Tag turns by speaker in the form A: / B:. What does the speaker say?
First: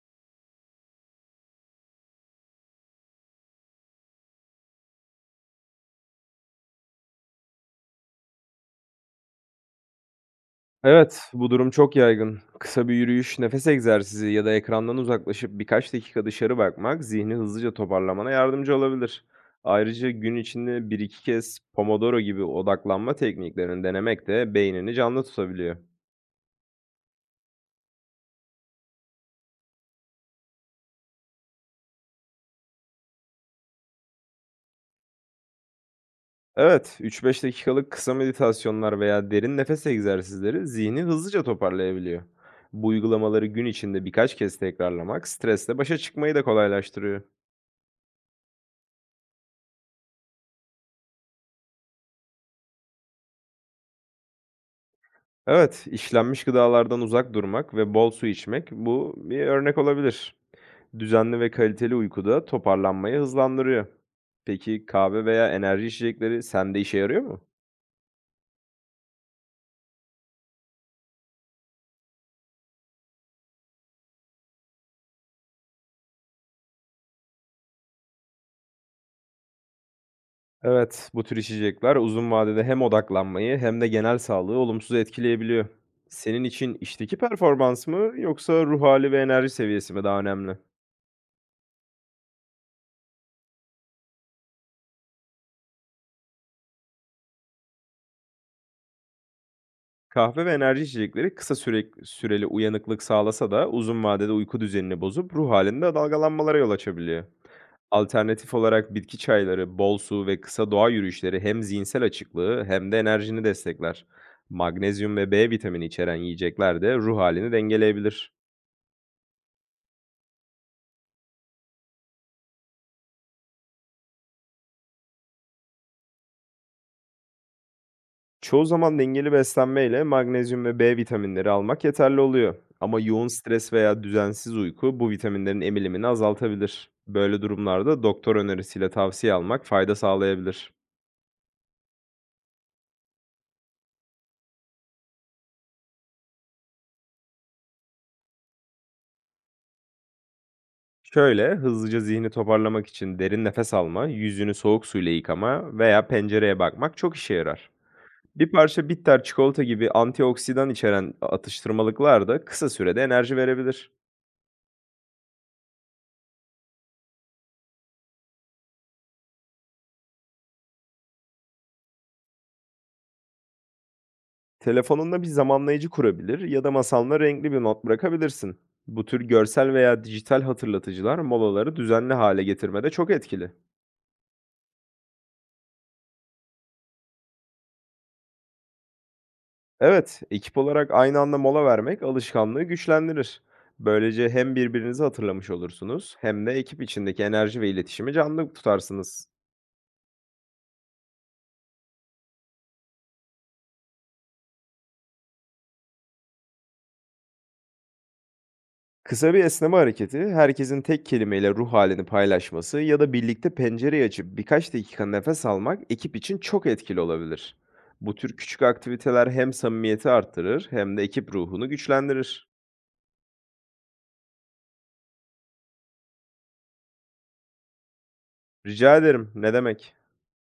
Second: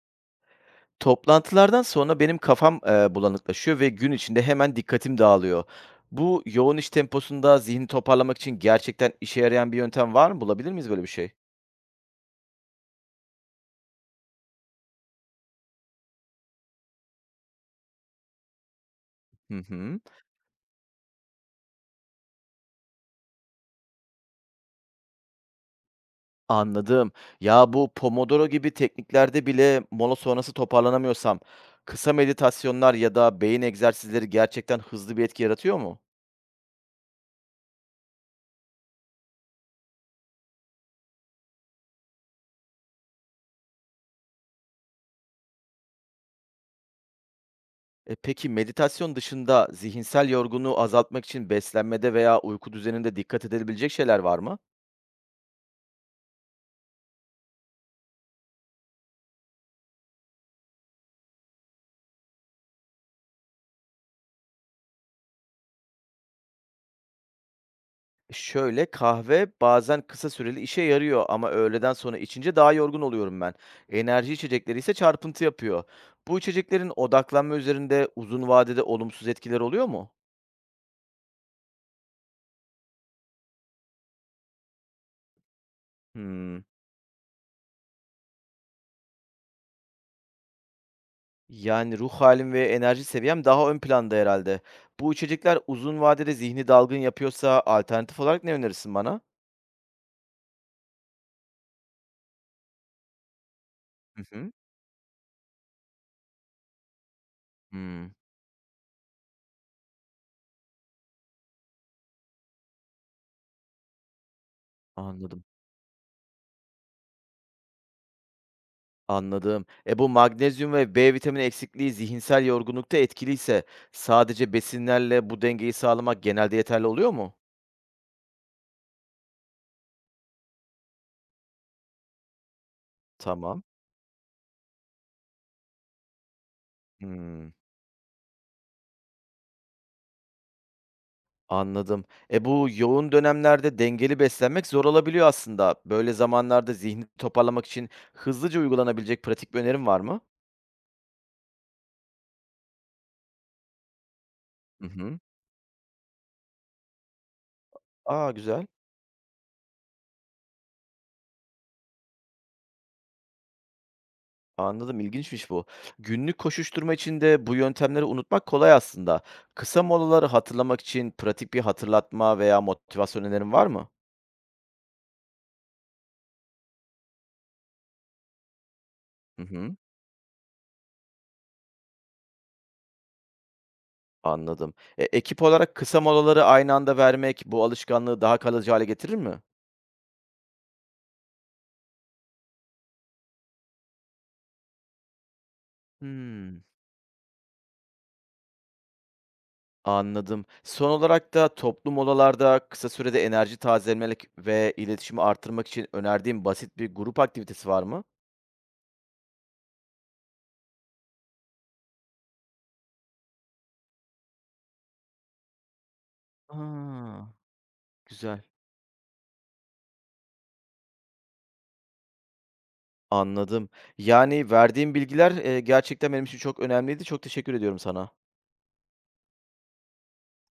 A: Toplantılardan sonra benim kafam, bulanıklaşıyor ve gün içinde hemen dikkatim dağılıyor. Bu yoğun iş temposunda zihni toparlamak için gerçekten işe yarayan bir yöntem var mı? Bulabilir miyiz böyle bir
B: Evet,
A: şey?
B: bu durum çok yaygın. Kısa bir yürüyüş, nefes egzersizi ya da ekrandan uzaklaşıp birkaç dakika dışarı bakmak zihni hızlıca toparlamana yardımcı olabilir.
A: Hı hı.
B: Ayrıca gün içinde bir iki kez Pomodoro gibi odaklanma tekniklerini denemek de beynini canlı tutabiliyor.
A: Anladım. Ya, bu Pomodoro gibi tekniklerde bile mola sonrası toparlanamıyorsam kısa meditasyonlar ya da beyin egzersizleri gerçekten hızlı bir etki yaratıyor mu?
B: Evet, üç-beş dakikalık kısa meditasyonlar veya derin nefes egzersizleri zihni hızlıca toparlayabiliyor. Bu uygulamaları gün içinde birkaç kez tekrarlamak stresle başa çıkmayı da kolaylaştırıyor.
A: E, peki meditasyon dışında zihinsel yorgunluğu azaltmak için beslenmede veya uyku düzeninde dikkat edilebilecek şeyler var mı?
B: Evet, işlenmiş gıdalardan uzak durmak ve bol su içmek bu bir örnek olabilir. Düzenli ve kaliteli uyku da toparlanmayı hızlandırıyor. Peki kahve veya enerji içecekleri sende işe yarıyor mu?
A: Şöyle, kahve bazen kısa süreli işe yarıyor ama öğleden sonra içince daha yorgun oluyorum ben. Enerji içecekleri ise çarpıntı yapıyor. Bu içeceklerin odaklanma üzerinde uzun vadede olumsuz etkiler oluyor mu?
B: Evet, bu tür içecekler uzun vadede hem odaklanmayı hem de genel sağlığı olumsuz etkileyebiliyor. Senin
A: Hmm.
B: için işteki performans mı yoksa ruh hali ve enerji seviyesi mi daha önemli?
A: Yani ruh halim ve enerji seviyem daha ön planda herhalde. Bu içecekler uzun vadede zihni dalgın yapıyorsa alternatif olarak ne önerirsin bana?
B: Kahve ve enerji içecekleri kısa süreli uyanıklık sağlasa da uzun
A: Hı
B: vadede
A: hı.
B: uyku düzenini bozup ruh halinde dalgalanmalara yol açabiliyor.
A: Hmm,
B: Alternatif olarak bitki çayları, bol su ve kısa doğa yürüyüşleri hem zihinsel açıklığı hem de enerjini destekler. Magnezyum ve
A: anladım.
B: B vitamini içeren yiyecekler de ruh halini dengeleyebilir.
A: Anladım. E, bu magnezyum ve B vitamini eksikliği zihinsel yorgunlukta etkiliyse sadece besinlerle bu dengeyi sağlamak genelde yeterli oluyor mu?
B: Çoğu zaman dengeli beslenmeyle magnezyum ve B vitaminleri almak yeterli oluyor. Ama yoğun
A: Tamam.
B: stres veya düzensiz uyku bu vitaminlerin emilimini azaltabilir. Böyle
A: Hmm,
B: durumlarda doktor önerisiyle tavsiye almak fayda sağlayabilir.
A: anladım. E, bu yoğun dönemlerde dengeli beslenmek zor olabiliyor aslında. Böyle zamanlarda zihni toparlamak için hızlıca uygulanabilecek pratik bir önerim var mı?
B: Şöyle hızlıca zihni toparlamak için derin nefes alma, yüzünü soğuk
A: Hı
B: suyla
A: hı.
B: yıkama veya pencereye bakmak çok işe yarar.
A: Aa,
B: Bir
A: güzel.
B: parça bitter çikolata gibi antioksidan içeren atıştırmalıklar da kısa sürede enerji verebilir.
A: Anladım. İlginçmiş bu. Günlük koşuşturma içinde bu yöntemleri unutmak kolay aslında. Kısa molaları hatırlamak için pratik bir hatırlatma veya motivasyon önerin var mı?
B: Telefonunda bir zamanlayıcı kurabilir ya da masanla renkli bir not bırakabilirsin. Bu tür
A: Hı
B: görsel
A: hı,
B: veya dijital hatırlatıcılar molaları düzenli hale getirmede çok etkili.
A: anladım. E, ekip olarak kısa molaları aynı anda vermek bu alışkanlığı daha kalıcı hale getirir mi?
B: Evet, ekip olarak aynı anda mola vermek alışkanlığı güçlendirir. Böylece hem birbirinizi hatırlamış olursunuz hem de
A: Hmm.
B: ekip içindeki enerji ve iletişimi canlı tutarsınız.
A: Anladım. Son olarak da toplu molalarda kısa sürede enerji tazelemek ve iletişimi artırmak için önerdiğim basit bir grup aktivitesi var mı?
B: Kısa bir esneme hareketi, herkesin tek kelimeyle ruh halini paylaşması ya da birlikte pencereyi açıp birkaç dakika nefes almak ekip için çok etkili
A: Aa,
B: olabilir. Bu tür
A: güzel.
B: küçük aktiviteler hem samimiyeti arttırır hem de ekip ruhunu güçlendirir.
A: Anladım. Yani verdiğim bilgiler gerçekten benim için çok önemliydi. Çok teşekkür ediyorum sana.
B: Rica ederim, ne demek?